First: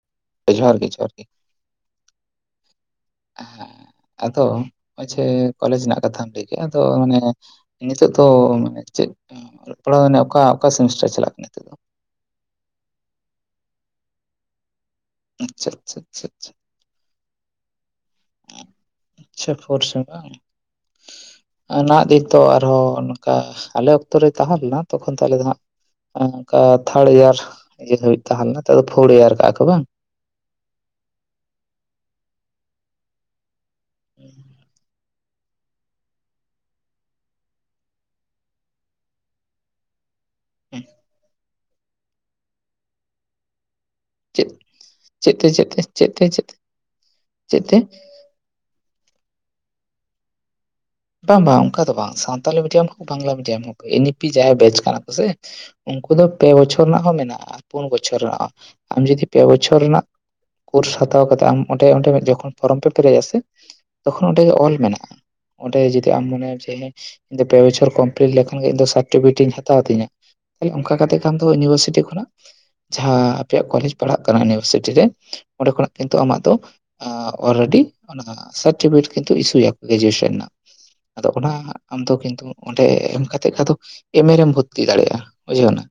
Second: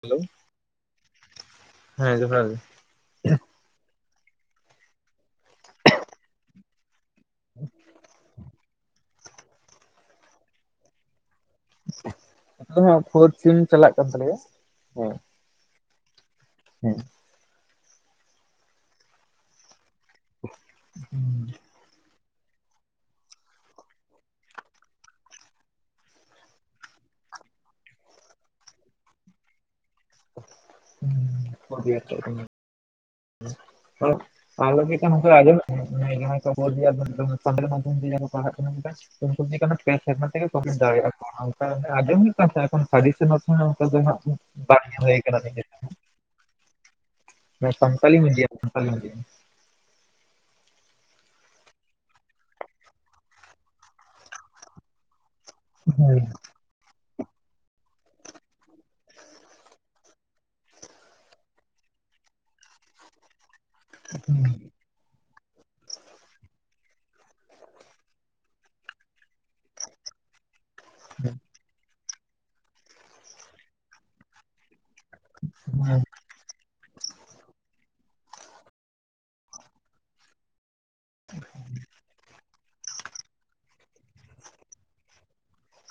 Hello ᱡᱚᱦᱟᱨ ᱜᱮ ᱡᱚᱦᱟᱨ ᱜᱮ᱾ ᱦᱮᱸ ᱡᱚᱦᱟᱨ ᱜᱮ ᱦᱮᱸ ᱟᱫᱚ ᱦᱚᱸᱪᱷᱮ ᱠᱚᱞᱮᱡᱽ ᱨᱮᱱᱟᱜ ᱠᱟᱛᱷᱟᱢ ᱞᱟᱹᱭ ᱠᱮᱜᱼᱟ ᱟᱫᱚ ᱢᱟᱱᱮ ᱱᱤᱛᱚᱜ ᱫᱚ ᱢᱟᱱᱮ ᱪᱮᱫ ᱚᱞᱚᱜ ᱯᱟᱲᱟᱣ ᱢᱟᱱᱮ ᱚᱠᱟ ᱚᱠᱟ ᱥᱮᱢᱤᱥᱴᱟᱨ ᱪᱟᱞᱟᱜ ᱠᱟᱱᱟ ᱱᱤᱛᱚᱜ ᱫᱚ? ᱟᱞᱮ ᱫᱚ ᱦᱟᱸᱜ ᱯᱷᱳᱨ ᱥᱤᱢ ᱪᱟᱞᱟᱜ ᱠᱟᱱ ᱛᱟᱞᱮᱭᱟ ᱦᱮᱸ᱾ ᱟᱪᱪᱷᱟ ᱟᱪᱪᱷᱟ ᱟᱪᱪᱷᱟ ᱪᱪᱷᱟ ᱦᱮᱸ ᱟᱪᱪᱷᱟ ᱯᱷᱳᱨᱥᱮᱢ ᱵᱟᱝ ᱟ ᱱᱟ ᱛᱚ ᱟᱨᱦᱚᱸ ᱱᱚᱝᱠᱟ ᱟᱞᱮ ᱚᱠᱛᱚᱨ ᱨᱮ ᱛᱟᱦᱮᱸ ᱞᱮᱱᱟ ᱛᱚᱠᱷᱚᱱ ᱛᱚ ᱟᱞᱮ ᱫᱚ ᱦᱟᱸᱜ ᱚᱝᱠᱟ ᱛᱷᱟᱨᱰ ᱤᱭᱟᱨ ᱤᱭᱟᱹ ᱫᱷᱟᱹᱵᱤᱡ ᱛᱟᱦᱮᱸᱞᱮᱱᱟ ᱛᱚ ᱯᱷᱳᱨ ᱤᱭᱟᱨ ᱠᱟᱜᱼᱟ ᱠᱚ ᱵᱟᱝ? [unintelligible] ᱦᱩᱸ [unintelligible] ᱵ ᱠᱟᱱᱟ [unintelligible] ᱟᱯᱮ ᱥᱮᱨᱢᱟ ᱛᱮᱜᱮ ᱠᱚᱢᱢᱤ ᱦᱮᱸ ᱫᱟᱲᱮᱭᱟᱜᱼᱟ ᱚᱱᱠᱟ ᱟᱸᱡᱚᱢ ᱦᱩᱭᱩᱜ ᱠᱟᱱ ᱛ ᱛᱟᱦᱮᱸᱫ ᱮ ᱥᱟ ᱥᱮᱱ ᱚᱱᱠᱟ ᱫᱚ ᱦ [unintelligible] ᱪ ᱪᱛᱮ ᱪᱛᱮ ᱪᱛᱮ ᱪ ᱪᱛᱮ ᱟᱹᱞᱤ ᱢᱡᱞᱤ ᱢ [unintelligible] ᱵᱟᱝ ᱵᱟᱝ ᱚᱱᱠᱟ ᱫᱚ ᱵᱟᱝ ᱥᱟᱱᱛᱟᱞᱤ ᱢᱤᱰᱤᱭᱟᱢ ᱦᱚᱸ ᱵᱟᱝᱞᱟ ᱢᱤᱰᱤᱭᱟᱢ ᱦᱚᱸ ᱮᱱᱤᱯᱤ ᱡᱟᱭ ᱵᱮᱪ ᱠᱟᱱᱟ ᱠᱚ ᱥᱮ ᱩᱱᱠᱩ ᱫᱚ ᱯᱮ ᱵᱚᱪᱷᱚᱨ ᱨᱮᱱᱟᱜ ᱦᱚᱸ ᱢᱮᱱᱟᱜᱼᱟ ᱯᱩᱱ ᱵᱚᱪᱷᱚᱨ ᱨᱮᱱᱟᱜ ᱦᱚᱸ ᱟᱢ ᱡᱩᱫᱤ ᱯᱮ ᱵᱚᱪᱷᱚᱨ ᱨᱮᱱᱟᱜ ᱠᱳᱨᱥ ᱦᱟᱛᱟᱣ ᱠᱟᱛᱮᱫ ᱟᱢ ᱚᱸᱰᱮ ᱚᱸᱰᱮ ᱡᱚᱠᱷᱚᱱ ᱯᱷᱚᱨᱚᱢ ᱯᱮ ᱯᱮᱨᱮᱡ ᱟᱥᱮ ᱛᱚᱠᱷᱚᱱ ᱚᱸᱰᱮ ᱚᱞ ᱢᱮᱱᱟᱜᱼᱟ ᱚᱸᱰᱮ ᱡᱩᱚᱫᱤ ᱟᱢ ᱢᱚᱱᱮᱭᱟ ᱡᱮ ᱯᱮ ᱵᱚᱪᱷᱚᱨ ᱠᱚᱢᱯᱤᱞᱤᱴ ᱞᱮᱠᱷᱟᱱ ᱜᱮ ᱤᱧ ᱥᱟᱨᱴᱤᱯᱷᱤᱠᱮᱴ ᱤᱧ ᱦᱟᱛᱟᱣ ᱛᱤᱧᱟ ᱛᱟᱦᱮ ᱚᱱᱠᱟ ᱠᱟᱛᱮ ᱠᱷᱟᱱ ᱫᱚ ᱤᱭᱩᱱᱤᱵᱷᱟᱨᱥᱤᱴᱤ ᱠᱷᱚᱱᱟᱜ ᱡᱟᱦᱟᱸ ᱟᱯᱮᱭᱟᱜ ᱠᱚᱞᱮᱡᱽ ᱯᱟᱲᱟᱜ ᱠᱟᱱᱟ ᱤᱭᱩᱱᱤᱵᱷᱟᱨᱥᱤᱴᱤ ᱨᱮ ᱚᱸᱰᱮ ᱠᱷᱚᱱᱟᱜ ᱠᱤᱱᱛᱩ ᱟᱢᱟᱜ ᱫᱚ ᱚᱞᱨᱮᱰᱤ ᱚᱱᱟ ᱥᱟᱨᱴᱤᱯᱷᱤᱴᱠᱮᱴ ᱠᱤᱱᱛᱩ ᱤᱥᱩᱭᱟᱠᱚ ᱜᱨᱮᱡᱩᱭᱮᱥᱚᱱ ᱨᱮᱱᱟᱜ ᱟᱫᱚ ᱚᱱᱟ ᱦᱟᱸᱜ ᱟᱢᱫᱚ ᱠᱤᱱᱛᱩ ᱚᱸᱰᱮ ᱮᱢ ᱠᱟᱛᱮᱜ ᱜᱮ ᱟᱫᱚ ᱮᱢ ᱮ ᱨᱮᱢ ᱵᱷᱚᱛᱛᱤ ᱫᱟᱲᱮᱭᱟᱜᱼᱟ ᱵᱩᱡᱷᱟᱣᱱᱟ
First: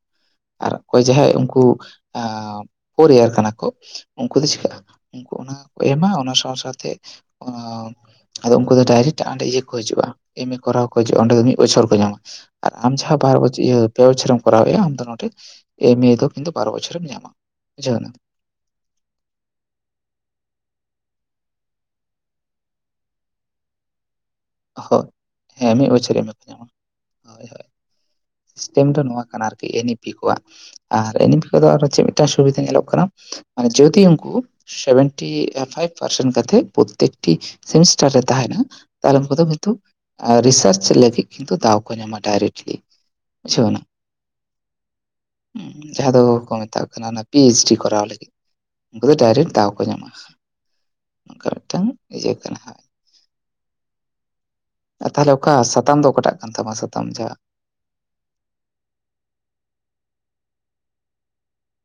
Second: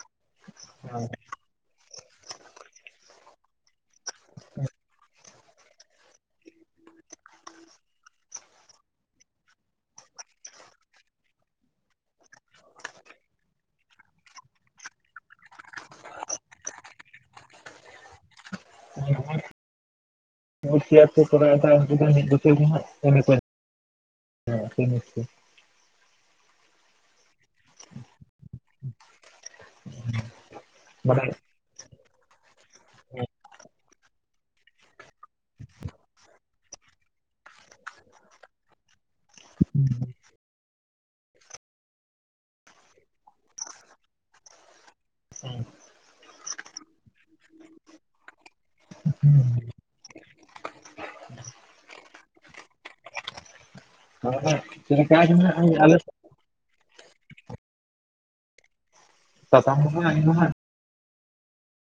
ᱟᱨ ᱚᱠᱚᱭ ᱡᱟᱦᱟᱸᱭ ᱩᱝᱠᱩ ᱯᱳᱨ ᱮᱭᱟᱨ ᱠᱟᱱᱟ ᱠᱚ ᱩᱝᱠᱩ ᱫᱚ ᱪᱤᱠᱟᱹᱜᱼᱟ ᱚᱱᱟ ᱠᱚ ᱮᱢᱟ ᱚᱱᱟ ᱥᱟᱶ ᱥᱟᱶᱛᱮᱜ ᱚᱱᱟ ᱟᱫᱚ ᱩᱝᱠᱩ ᱫᱚ ᱰᱟᱭᱨᱮᱴᱟ ᱟᱸᱰᱮ ᱤᱭᱟᱹ ᱠᱚ ᱦᱤᱡᱩᱜᱼᱟ ᱮᱢ ᱮ ᱠᱚᱨᱟᱣ ᱠᱚ ᱦᱤᱡᱩᱜᱼᱟ ᱚᱸᱰᱮ ᱫᱚ ᱢᱤᱜ ᱵᱚᱪᱷᱚᱨ ᱠᱚ ᱧᱟᱢᱟ ᱟᱨ ᱟᱢ ᱡᱟᱦᱟᱸ ᱵᱟᱨ ᱵᱚᱪᱚ ᱤᱭᱟ ᱯᱮ ᱵᱚᱪᱷᱚᱨᱮᱢ ᱠᱚᱨᱟᱣᱮᱜᱼᱟ ᱟᱢ ᱫᱚ ᱱᱚᱸᱰᱮ ᱮᱢᱮ ᱫᱚ ᱠᱤᱱᱛᱩ ᱵᱟᱨᱚ ᱵᱚᱪᱷᱚᱨᱮᱢ ᱧᱟᱢᱟ ᱵᱩᱡᱷᱟᱹᱣ ᱱᱟ [unintelligible] ᱢᱤᱭᱩᱴ ᱥᱮᱭᱟᱨ ᱛᱮ ᱠᱚᱨᱟᱣ ᱫᱟᱭ ᱩᱱᱤ ᱫᱚ ᱢᱤᱫ ᱵᱚᱪᱷᱚᱨ ᱜᱮ ᱦᱟᱸᱜ ᱮᱢᱮ ᱠᱚ ᱦᱳᱭ ᱟᱢᱟᱭ [unintelligible] ᱦᱮᱸ ᱢᱤᱜ ᱵᱚᱪᱷᱚᱨ ᱮᱢᱮ ᱠᱚ ᱟᱢᱟ ᱦᱳᱭ ᱦᱳᱭ ᱥᱤᱥᱴᱮᱢ ᱫᱚ ᱱᱚᱣᱟ ᱠᱟᱱᱟ ᱟᱨᱠᱤ ᱮᱱᱤᱯᱤ ᱠᱚᱣᱟᱜ ᱟᱨ ᱢᱟᱱᱮ ᱮᱱᱤᱯᱤ ᱠᱚᱫᱚ ᱟᱨᱚ ᱪᱮᱜ ᱛᱟ ᱥᱩᱵᱤᱫᱷᱟ ᱧᱮᱞᱚᱜ ᱠᱟᱱᱟ ᱢᱟᱱᱮ ᱡᱚᱫᱤ ᱩᱝᱠᱩ ᱥᱮᱵᱷᱮᱱᱴᱤ ᱯᱷᱟᱭᱤᱵ ᱯᱟᱨᱥᱮᱱ ᱠᱟᱛᱮᱜ ᱯᱳᱛᱛᱮᱠᱴᱤ ᱥᱮᱢᱤᱥᱴᱟᱨ ᱨᱮ ᱛᱟᱦᱮᱱᱟ ᱛᱟᱦᱚᱞᱮ ᱩᱱᱠᱩ ᱫᱚ ᱠᱤᱱᱛᱩ ᱨᱤᱥᱟᱨᱪ ᱞᱟᱹᱜᱤᱜ ᱠᱤᱱᱛᱩ ᱫᱟᱣ ᱠᱚ ᱧᱟᱢᱟ ᱰᱟᱭᱨᱮᱠᱴᱞᱤ ᱵᱩᱡᱷᱟᱣᱱᱟ ᱦᱩᱸ ᱡᱟᱦᱟᱸ ᱫᱚᱠᱚ ᱢᱮᱛᱟᱜ ᱠᱟᱱᱟ ᱚᱱᱟ ᱯᱤ ᱮᱭᱤᱪ ᱰᱤ ᱠᱚᱨᱟᱣ ᱞᱟᱹᱜᱤᱫ ᱩᱝᱠᱩ ᱫᱚ ᱰᱟᱭᱨᱮᱠᱴ ᱫᱟᱣ ᱠᱚ ᱧᱟᱢᱟ ᱚᱝᱠᱟ ᱢᱮᱫᱴᱟᱝ ᱤᱭᱟᱹ ᱠᱟᱱᱟ [inaudible] ᱟᱨ ᱛᱟᱦᱚᱞᱮ ᱚᱠᱟ ᱟᱞᱮ ᱥᱟᱛᱟᱢ ᱫᱚ ᱚᱠᱟᱴᱟᱜ ᱠᱟᱱ ᱛᱟᱢᱟ ᱥᱟᱛᱟᱢ ᱡᱟ ᱥᱟᱥᱟᱝ ᱫᱚ ᱦᱟᱸᱜ ᱤᱧ ᱫᱚ ᱦᱟᱸᱜ [unintelligible]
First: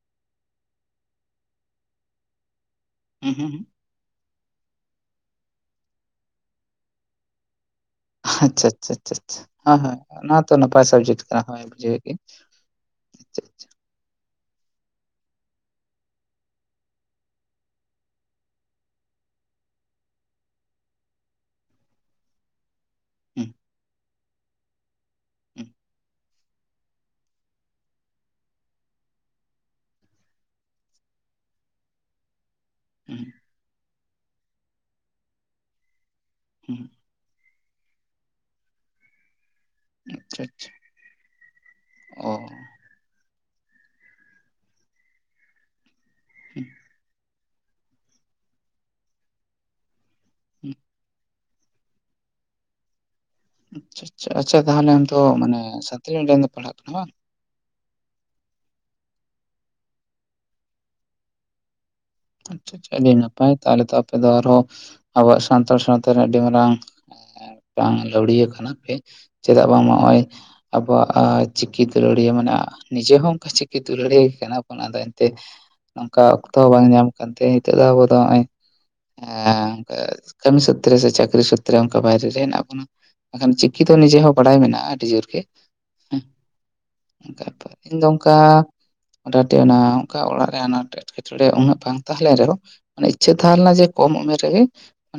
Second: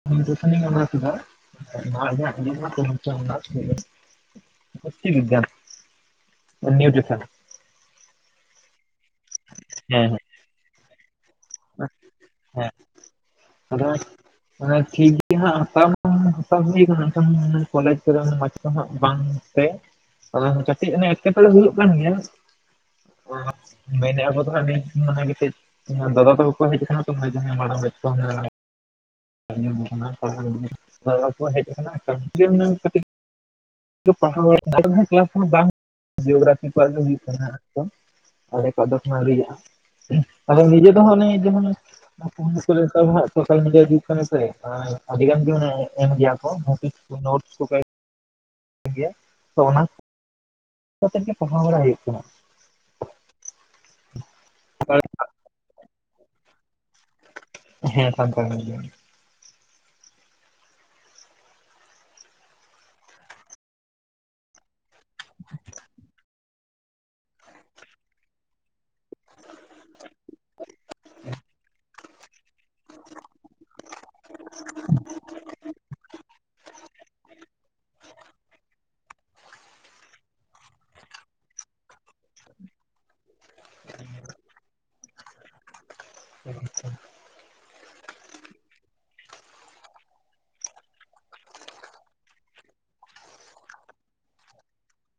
ᱦᱩᱸ ᱦᱩᱸ ᱦᱩᱸ [unintelligible] ᱱᱤᱭᱩᱴᱨᱤᱥᱚᱱ ᱟᱪᱪᱷᱟ ᱟᱪᱪᱷᱟ ᱟᱪᱪᱷᱟ ᱟᱪᱪᱷᱟ ᱦᱮᱸ ᱦᱮᱸ ᱚᱱᱟ ᱛᱚ ᱱᱟᱯᱟᱭ ᱥᱟᱵᱡᱮᱠᱴ ᱠᱟᱱᱟ ᱦᱳᱭ ᱵᱩᱡᱷᱟᱣᱭᱤ ᱤᱧ [unintelligible] ᱚᱱᱮ ᱴᱷᱤᱠ ᱜᱤ ᱦᱟᱸᱜ ᱦᱟᱛᱟᱣ ᱢᱟ ᱦᱟᱛᱟᱣ ᱦᱩᱭ ᱠᱟᱱᱟ ᱮᱱᱠᱷᱟᱱ ᱠᱚᱞᱮᱡᱽ ᱠᱚᱨᱮᱱ ᱢᱟᱪᱮᱫ ᱠᱚ ᱦᱚᱸ ᱵᱟᱝ ᱛᱮ ᱠᱟᱹᱴᱤᱡ ᱚᱱᱮ ᱮᱸᱴᱠᱮᱴᱚᱬᱮ ᱦᱩᱭᱩᱜ ᱠᱟᱱ ᱜᱮᱭᱟ ᱦᱩᱸ ᱢᱮᱱᱮᱼᱟ ᱟᱠᱚ ᱫᱚ ᱦᱟᱸᱜ ᱢᱮᱱ ᱚᱱᱟ [unintelligible] ᱜᱤᱛᱤᱡ ᱦᱩᱸ ᱟᱨ ᱫᱟᱫᱟ ᱛᱟᱹᱣ ᱠᱚ ᱦᱮᱡ ᱠᱟᱱᱟ ᱛᱚ ᱦᱟᱸᱜ ᱡᱟᱦᱟ ᱢᱟᱲᱟᱝ ᱵᱮᱪ ᱠᱚ ᱦᱟᱸᱜ [unintelligible] ᱠᱚ ᱦᱮᱡ ᱟᱠᱟᱱᱟ [unintelligible] ᱠᱟᱹᱴᱤᱡ ᱦᱩᱸ ᱯᱟᱲᱦᱟᱣ [unintelligible] ᱵᱟᱝ ᱡᱤᱭᱳᱜᱨᱟᱯᱷᱤ ᱦᱩᱸ ᱠᱚᱣᱟᱜ ᱜᱮ ᱦᱩᱭᱩᱜ ᱠᱟᱱᱟ ᱟᱞᱮ ᱠᱚᱣᱟᱜ ᱫᱚ ᱮᱠᱷᱚᱱᱚ ᱟᱪᱪᱷᱟ ᱟᱣᱨᱤ ᱦᱩᱭᱩᱜᱼᱟ ᱟᱫᱚ ᱟᱪᱪᱷᱟ ᱱᱤᱡᱮ ᱫᱚ ᱦᱟᱸᱜ ᱚᱱᱮ ᱡᱟᱦᱟᱱᱟᱜ ᱚ [unintelligible] ᱥᱳᱥᱟᱞ ᱢᱤᱰᱤᱭᱟ ᱡᱩᱜ ᱠᱟᱱᱟ ᱥᱮ ᱟᱨ ᱟᱹᱰᱤ ᱜᱟᱱ ᱜᱮ ᱚᱱᱮ ᱮᱢ ᱜᱮᱭᱟ ᱠᱚ ᱦᱩᱸ ᱱᱳᱴᱤᱥ ᱠᱚ ᱱᱳᱴ [unintelligible] ᱜᱮᱭᱟ ᱛᱚ ᱚᱱᱟ ᱦᱩᱸ ᱠᱟᱛᱮᱫ ᱜᱮ ᱯᱟᱲᱦᱟᱣ ᱵᱟᱲᱟ ᱦᱩᱭᱩᱜ ᱠᱟᱱᱟ ᱟᱪᱪᱷᱟ ᱟᱪᱪᱷᱟ ᱟᱪᱪᱷᱟ ᱛᱟᱦᱞᱮ ᱟᱢ ᱫᱚ ᱢᱟᱱᱮ [unintelligible] ᱥᱟᱱᱟᱞᱤ ᱢᱤᱰᱤᱭᱟᱢ ᱛᱮᱢ ᱯᱟᱲᱦᱟᱜ ᱠᱟᱱᱟ ᱦᱮᱸ ᱵᱟᱝ ᱦᱮᱸ ᱥᱟᱱᱛᱟᱞᱤ ᱜᱮ ᱟᱪᱪᱷᱟ ᱟᱪᱪᱷᱟ ᱟᱹᱰᱤ ᱱᱟᱯᱟᱭ ᱛᱟᱦᱚᱞᱮ ᱛᱚ ᱟᱯᱮ ᱫᱚ ᱟᱨᱦᱚᱸ ᱟᱵᱚᱣᱟᱜ ᱥᱟᱱᱛᱟᱲ ᱥᱟᱶᱛᱟ ᱨᱮᱱᱟᱜ ᱟᱹᱰᱤ ᱢᱟᱨᱟᱝ ᱵᱟᱝ ᱞᱟᱹᱣᱲᱤᱭᱟᱹ ᱠᱟᱱᱟ ᱯᱮ ᱪᱮᱫᱟᱜ ᱵᱟᱝ ᱢᱟ ᱚᱜᱼᱚᱭ ᱟᱵᱚᱣᱟᱜ ᱪᱤᱠᱤ ᱛᱮ ᱟᱹᱲᱤᱭᱟᱹ ᱢᱟᱱᱮ ᱱᱤᱡᱮ ᱦᱚᱸ ᱚᱱᱠᱟ ᱪᱤᱠᱤ ᱛᱮ ᱩᱞᱟᱹᱲᱤᱭᱟ ᱜᱮ ᱠᱟᱱᱟ ᱵᱚᱱ ᱟᱫᱚ ᱮᱱᱛᱮ ᱱᱚᱝᱠᱟ ᱚᱠᱛᱚ ᱦᱚᱸ ᱵᱟᱝ ᱧᱟᱢ ᱠᱟᱱᱛᱮ ᱱᱤᱛᱚᱜ ᱫᱚ ᱟᱵᱚ ᱫᱚ ᱦᱚᱜᱼᱚᱭ ᱟᱸ ᱠᱟᱹᱢᱤ ᱥᱩᱛᱨᱮ ᱥᱮ ᱪᱟᱹᱠᱨᱤ ᱥᱩᱛᱨᱮ ᱚᱱᱠᱟ ᱵᱟᱭᱨᱮ ᱨᱮ ᱦᱮᱱᱟᱜ ᱵᱚᱱᱟ ᱢᱮᱱᱠᱷᱟᱱ ᱪᱤᱠᱤ ᱛᱚ ᱱᱤᱡᱮ ᱦᱚᱸ ᱵᱟᱰᱟᱭ ᱢᱮᱱᱟᱜᱼᱟ ᱟᱹᱰᱤ ᱡᱳᱨ ᱜᱮ ᱟᱪᱪᱷᱟ ᱤᱧ ᱫᱚ ᱚᱝᱠᱟ ᱢᱚᱴᱟᱢᱚᱴᱤ ᱚᱱᱟ ᱚᱝᱠᱟ ᱚᱲᱟᱜ ᱨᱮ ᱚᱱᱟ ᱮᱸᱴᱠᱮᱴᱚᱬᱮ ᱩᱱᱟᱹᱜ ᱵᱟᱝ ᱛᱟᱦᱚᱞᱮ ᱨᱮᱦᱚᱸ ᱢᱟᱱᱮ ᱤᱪᱪᱷᱟᱹ ᱛᱟᱦᱮᱸ ᱞᱮᱱᱟ ᱡᱮ ᱠᱚᱢ ᱩᱢᱮᱨ ᱨᱮᱜᱮ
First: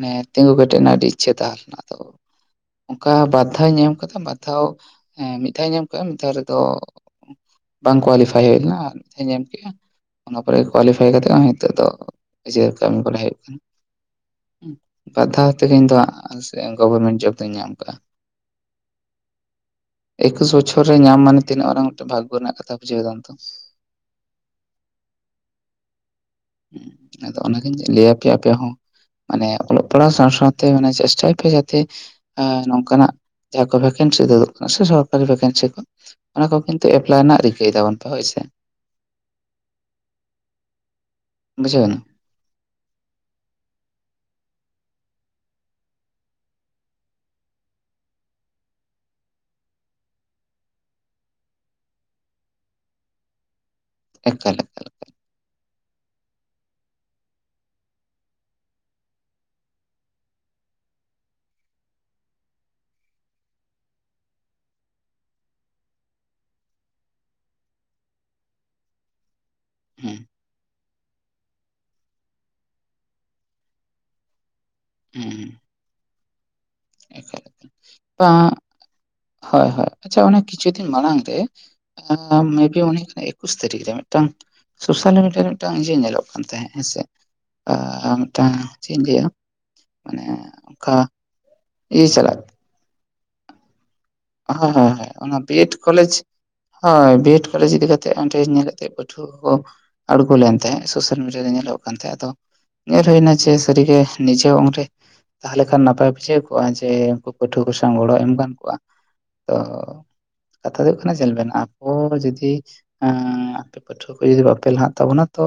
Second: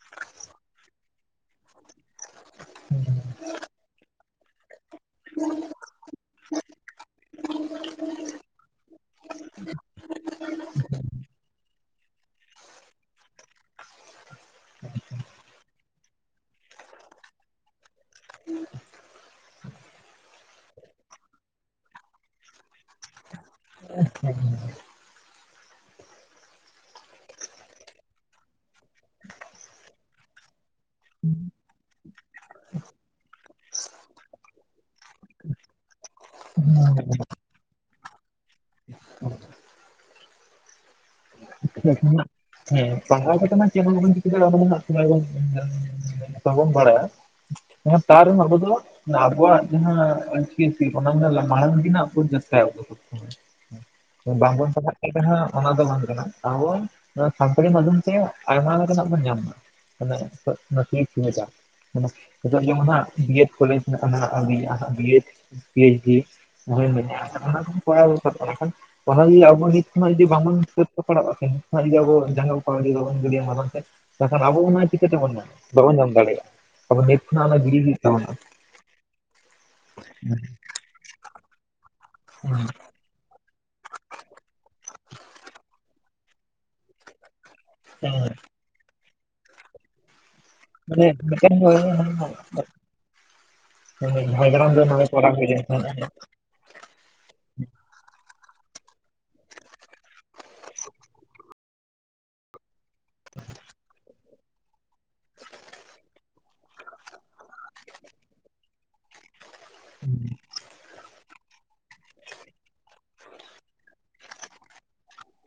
ᱢᱟᱱᱮ ᱛᱤᱸᱜᱩ ᱠᱮᱴᱮᱡ ᱱᱟᱜ ᱟᱹᱰᱤ ᱤᱪᱪᱷᱟᱹ ᱛᱟᱦᱮᱸ ᱞᱮᱱᱟ ᱛᱚ ᱚᱱᱠᱟ ᱵᱟᱫᱷᱟᱣ ᱤᱧ ᱮᱢ ᱟᱠᱟᱫᱟ ᱵᱟᱫ ᱫᱷᱟᱣ ᱦᱮᱸ ᱢᱤᱫ ᱫᱷᱟᱣ ᱤᱧ ᱮᱢ ᱟᱠᱟ ᱢᱤᱫ ᱫᱷᱟᱣ ᱨᱮᱫᱚ ᱵᱟᱝ ᱠᱳᱣᱟᱞᱤᱯᱷᱟᱭ ᱦᱩᱭ ᱞᱮᱱᱟ ᱟᱨ ᱢᱤᱫᱷᱟᱧ ᱮᱢ ᱠᱮᱫᱼᱟ ᱚᱱᱟ ᱯᱚᱨᱮ ᱠᱳᱣᱟᱞᱤᱯᱷᱟᱭ ᱠᱟᱛᱮᱜ ᱦᱚᱸ ᱱᱤᱛᱚᱜ ᱫᱚ ᱤᱡᱮ ᱠᱟᱹᱢᱤ ᱠᱚᱨᱟᱣ ᱦᱩᱭᱩᱜ ᱠᱟᱱᱟ ᱵᱟᱫᱷᱟᱣ ᱛᱮᱜᱮ ᱤᱧ ᱫᱚ ᱦᱟᱜ ᱜᱚᱵᱷᱚᱨᱢᱮᱱᱴ ᱡᱚᱵ ᱫᱚᱧ ᱧᱟᱢ ᱟᱠᱟᱜᱼᱟ ᱮᱠᱩᱥ ᱵᱚᱪᱷᱚᱨ ᱨᱮ ᱧᱟᱢ ᱢᱟᱱᱮ ᱛᱤᱱᱟᱹᱜ ᱢᱟᱨᱟᱝ ᱢᱤᱫᱴᱮᱱ ᱵᱷᱟᱜᱜᱚ ᱨᱮᱱᱟᱜ ᱠᱟᱛᱷᱟ ᱵᱩᱡᱷᱟᱹᱣ ᱫᱟᱢ ᱛᱚ ᱟ [unintelligible] ᱦᱩᱸ ᱟᱫᱚ ᱚᱱᱟᱜᱤᱧ ᱞᱟᱹᱭ ᱟᱯᱮᱭᱟ ᱟᱯᱮ ᱦᱚᱸ ᱢᱟᱱᱮ ᱚᱞᱚᱜ ᱯᱟᱲᱦᱟᱜ ᱥᱟᱶ ᱥᱟᱶᱛᱮ ᱢᱟᱱᱮ ᱪᱮᱥᱴᱟᱭ ᱯᱮ ᱡᱟᱛᱮ ᱱᱚᱝᱠᱟᱱᱟᱜ ᱡᱟᱦᱟᱸ ᱠᱚ ᱵᱷᱮᱠᱮᱱᱥᱤ ᱩᱫᱩᱜ ᱠᱟᱱᱟ ᱥᱮ ᱥᱚᱨᱠᱟᱨᱤ ᱵᱷᱮᱠᱮᱱᱥᱤ ᱠᱚ ᱚᱱᱟ ᱠᱚ ᱠᱤᱱᱛᱩ ᱮᱯᱞᱟᱭ ᱨᱮᱱᱟᱜ ᱨᱤᱠᱟᱹᱭ ᱛᱟᱵᱚᱱ ᱯᱮ ᱦᱳᱭ ᱥᱮ [unintelligible] ᱵᱩᱡᱷᱟᱹᱣᱱᱟ ᱟᱪ [unintelligible] ᱦᱮᱸ ᱯᱟᱲᱦᱟᱣ ᱠᱟᱛᱮᱜ ᱢᱟ ᱪᱮᱫᱵᱚᱱ ᱪᱤᱠᱟᱹ ᱫᱟᱲᱮᱭᱟᱜ ᱵᱟᱵᱚᱱ ᱵᱟᱲᱟᱭᱟ ᱦᱮ ᱛᱟᱨᱮ ᱦᱚᱸ ᱟᱵᱳᱫᱚ ᱟᱵᱚᱣᱟᱜ ᱡᱟᱦᱟ ᱚᱞ ᱪᱤᱠᱤ ᱚᱱᱟ ᱢᱮᱱ ᱢᱟᱲᱟᱝ ᱛᱮᱱᱟᱜ ᱵᱚᱱ ᱪᱮᱥᱴᱟᱭᱟ ᱟᱵᱳ ᱫᱚ [unintelligible] ᱵᱟᱝᱵᱚᱱ ᱮᱠᱟᱞ ᱯᱟᱲᱦᱟᱜ ᱮᱠᱟᱞ ᱠᱟᱱᱟ ᱦᱟᱜ ᱚᱱᱟ ᱫᱚ ᱵᱟᱝ ᱠᱟᱱᱟ ᱟᱵᱚ ᱱᱚᱣᱟ ᱠᱚᱢᱯᱟᱱᱤ ᱢᱟᱫᱽᱫᱷᱚᱢ ᱛᱮ ᱟᱭᱢᱟ ᱞᱮᱠᱟᱱᱟᱜ ᱵᱚᱱ ᱧᱟᱢᱟ [inaudible] ᱡᱮᱢᱚᱱ ᱦᱟᱸᱜ B Ed college B Ed P H ᱢ ᱚᱱᱟ ᱯ ᱮ ᱯᱦᱟ ᱡᱤ ᱚᱵᱚᱦᱤᱛ [unintelligible] ᱚᱱᱟ ᱦᱩᱸ ᱡᱩᱫᱤ ᱵᱟᱝᱵᱚᱱ ᱥᱟ. ᱛ ᱯᱟᱲᱟᱜ ᱠᱷᱟᱱ ᱡᱩᱫᱤ ᱟᱵᱚ ᱡᱟᱸᱜᱟ ᱠᱟᱲᱤ ᱵᱟᱵᱚᱱ ᱜᱟᱹᱭᱤᱭᱟ ᱢᱟ ᱵᱟᱝ ᱛᱟᱠᱷᱟᱱ ᱟᱵᱚ ᱚᱱᱟ ᱪᱤᱠᱟᱹ ᱦᱩᱸ ᱛᱮᱵᱚᱱ ᱧᱟᱢ ᱦᱩᱸ ᱵᱟᱵᱚᱱ ᱧᱟᱢ ᱫᱟᱲᱮᱭᱟᱜᱼᱟ ᱟᱵᱚ ᱱᱤᱛ ᱮᱠᱟᱞ ᱠᱷᱚᱱᱟᱜ ᱮᱠᱟᱞ ᱜᱤᱰᱤ ᱦᱩᱭᱩᱜ ᱛᱟᱵᱚᱱᱟ ᱵᱟᱝ ᱦᱳᱭ ᱦᱳᱭ ᱟᱪᱪᱷᱟ ᱚᱱᱮ ᱠᱤᱪᱷᱩ ᱫᱤᱱ ᱢᱟᱲᱟᱝ ᱛᱮ ᱦᱮᱸ ᱢᱮ ᱵᱤ ᱩᱱᱤ ᱤᱠᱩᱥ ᱛᱟᱹᱨᱤᱠᱷ ᱨᱮ ᱢᱤᱫᱴᱟᱝ ᱥᱳᱥᱟᱞ ᱢᱤᱰᱤᱭᱟ ᱨᱮ ᱢᱤᱫᱴᱟᱝ ᱤᱭᱟᱹ ᱧᱮᱞᱚᱜ ᱠᱟᱱ ᱛᱟᱦᱮᱫ ᱦᱮᱸ ᱥᱮ ᱟ ᱢᱤᱫᱴᱟᱝ ᱪᱮᱫ ᱤᱧ ᱞᱟᱹᱭᱟ ᱢᱟᱱᱮ ᱚᱱᱠᱟ ᱤᱭᱟᱹ ᱪᱟᱞᱟᱜ [unintelligible] ᱦᱮᱸ ᱡᱷᱟᱲᱜᱨᱟᱢ ᱦᱳᱭ ᱫᱚ ᱦᱳᱭ ᱱᱚᱰᱮ ᱦᱳᱭ ᱠᱚ ᱚᱱᱟ ᱵᱤᱭᱮᱰ ᱠᱚᱞᱮᱡᱽ ᱦᱳᱭ ᱵᱤ ᱮᱰ ᱠᱚᱞᱮᱡᱽ ᱤᱫᱤ ᱠᱟᱛᱮ ᱚᱰᱮ ᱧᱮᱞ ᱠᱟᱛᱮᱫ ᱯᱟᱹᱴᱷᱩᱣᱟᱹ ᱠᱚ ᱟᱬᱜᱳ ᱞᱮᱱ ᱛᱟᱦᱮᱸᱜ ᱥᱳᱥᱟᱞ ᱢᱤᱰᱤᱭᱟ ᱨᱮ ᱧᱮᱞᱚᱜ ᱠᱟᱱ ᱛᱟᱦᱮᱸᱫ ᱟᱫᱚ ᱧᱮᱞ ᱦᱩᱭᱱᱟ ᱡᱮ ᱥᱟᱹᱨᱤᱜᱮ ᱱᱤᱡᱮ ᱩᱱᱨᱮ ᱛᱟᱦᱚᱞᱮ ᱠᱷᱟᱱ ᱱᱟᱯᱟᱭ ᱵᱩᱡᱷᱟᱹᱣᱠᱚᱜᱼᱟ ᱡᱮ ᱩᱱᱠᱩ ᱯᱟᱹᱴᱷᱩᱣᱟᱹ ᱠᱚ ᱥᱟᱶ ᱜᱚᱲᱚ ᱮᱢ ᱜᱟᱱ ᱠᱚᱣᱟ ᱛᱚ ᱢᱟᱱᱮ ᱠᱟᱛᱷᱟ ᱫᱚ ᱦᱩᱭᱩᱜ ᱠᱟᱱᱟ ᱧᱮᱞ ᱵᱮᱱ ᱟᱢ ᱚ ᱡᱩᱫᱤ ᱟᱯᱮ ᱯᱟᱹᱴᱷᱩᱣᱟᱹ ᱠᱚ ᱡᱩᱫᱤ ᱵᱟᱯᱮ ᱞᱟᱦᱟᱜ ᱛᱟᱵᱚᱱᱟ ᱛᱚ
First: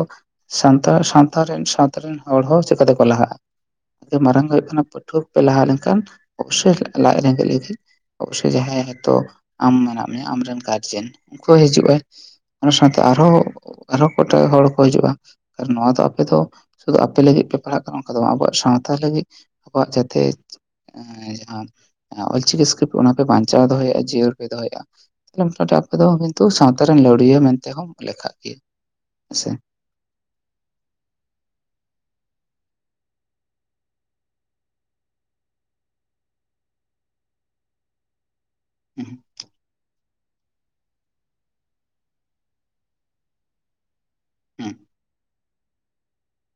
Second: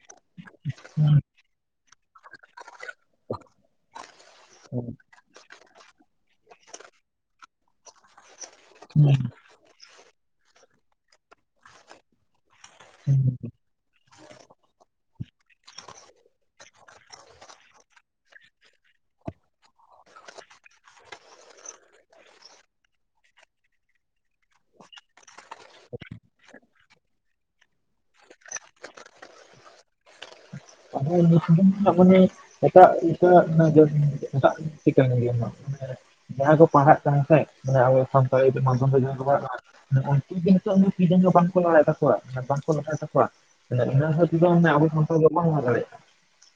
ᱥᱟᱱᱛᱟᱲ ᱥᱟᱶᱛᱟ ᱨᱮᱱ ᱥᱟᱶᱛᱟ ᱨᱮᱱ ᱦᱚᱲ ᱦᱚ ᱪᱮᱠᱟᱛᱮᱠᱚ ᱞᱟᱦᱟᱜᱼᱟ ᱢᱟᱨᱟᱝ ᱦᱩᱭᱩᱜ ᱯᱟᱹᱴᱷᱩᱣᱟᱹ ᱠᱚᱯᱮ ᱞᱟᱦᱟ ᱞᱮᱱᱠᱷᱟᱱ ᱚᱵᱚᱥᱚᱭ ᱞᱟᱡ ᱨᱮᱸᱜᱮᱡ ᱞᱟᱹᱜᱤᱫ ᱚᱵᱚᱥᱚᱭ ᱡᱟᱦᱟᱸᱭ ᱦᱮᱛᱚᱜ ᱟᱢ ᱢᱮᱱᱟᱜ ᱢᱮᱭᱟ ᱟᱢᱨᱮᱱ ᱜᱟᱨᱡᱮᱱ ᱩᱱᱠᱩ ᱦᱚᱸ ᱦᱤᱡᱩᱜ ᱟᱭ ᱚᱱᱟ ᱥᱟᱶᱛᱮ ᱟᱨᱦᱚᱸ ᱟᱨᱦᱚᱸ ᱠᱚᱴᱮᱡ ᱦᱚᱲ ᱠᱚ ᱦᱤᱡᱩᱜᱼᱟ ᱱᱚᱣᱟ ᱫᱚ ᱟᱯᱮ ᱫᱚ ᱥᱩᱫᱩ ᱟᱯᱮ ᱞᱟᱹᱜᱤᱫ ᱯᱮ ᱯᱟᱲᱦᱟᱜ ᱠᱟᱱᱟ ᱚᱱᱠᱟ ᱫᱚ ᱵᱟᱝ ᱟᱵᱚᱣᱟᱜ ᱥᱟᱶᱛᱟ ᱞᱟᱹᱜᱤᱫ ᱟᱵᱚᱣᱟᱜ ᱡᱟᱛᱮ ᱡᱟᱦᱟᱸ ᱚᱞᱪᱤᱠᱤ ᱤᱥᱠᱨᱤᱯ ᱚᱱᱟ ᱯᱮ ᱵᱟᱧᱪᱟᱣ ᱫᱚᱦᱚᱭᱮᱜ-ᱟ ᱡᱤᱭᱟᱹᱲ ᱯᱮ ᱫᱚᱦᱚᱭᱮᱫ-ᱟ ᱛᱟᱦᱮ ᱟᱯᱮ ᱫᱚ ᱠᱤᱱᱛᱩ ᱥᱟᱶᱛᱟ ᱨᱮᱱ ᱞᱟᱹᱣᱲᱤᱭᱟᱹ ᱢᱮᱱᱛᱮᱦᱚᱸ ᱞᱮᱠᱷᱟᱜ ᱜᱮᱭᱟ ᱦᱮᱸᱥᱮ [unintelligible] [unintelligible] ᱡᱟᱦᱟᱸᱭ ᱠᱚ ᱯᱟᱲᱦᱟᱜ ᱠᱟᱱᱟ ᱥᱮ ᱢᱟᱱᱮ ᱟᱵᱚ ᱥᱟᱱᱛᱟᱲᱤ ᱢᱟᱫᱽᱫᱷᱚᱢ ᱛᱮ ᱦᱩᱸ ᱡᱟᱦᱟᱸ ᱠᱚ ᱯᱟᱲᱦᱟᱜ ᱠᱟᱱᱟ ᱱᱤᱛᱚᱜ ᱡᱚ ᱵᱟᱝᱠᱚ ᱞᱟᱭᱮᱫ ᱛᱟᱠᱚᱣᱟ ᱵᱟᱝᱠᱚ ᱞᱟᱦᱟᱭ ᱛᱟᱠᱚᱣᱟ ᱦᱩᱸ ᱟᱵᱚ ᱥᱟᱱᱛᱟᱞ ᱫᱚ ᱵᱟᱝ ᱞᱟᱦᱟ ᱫᱟᱲᱮᱭᱟᱜ-ᱟ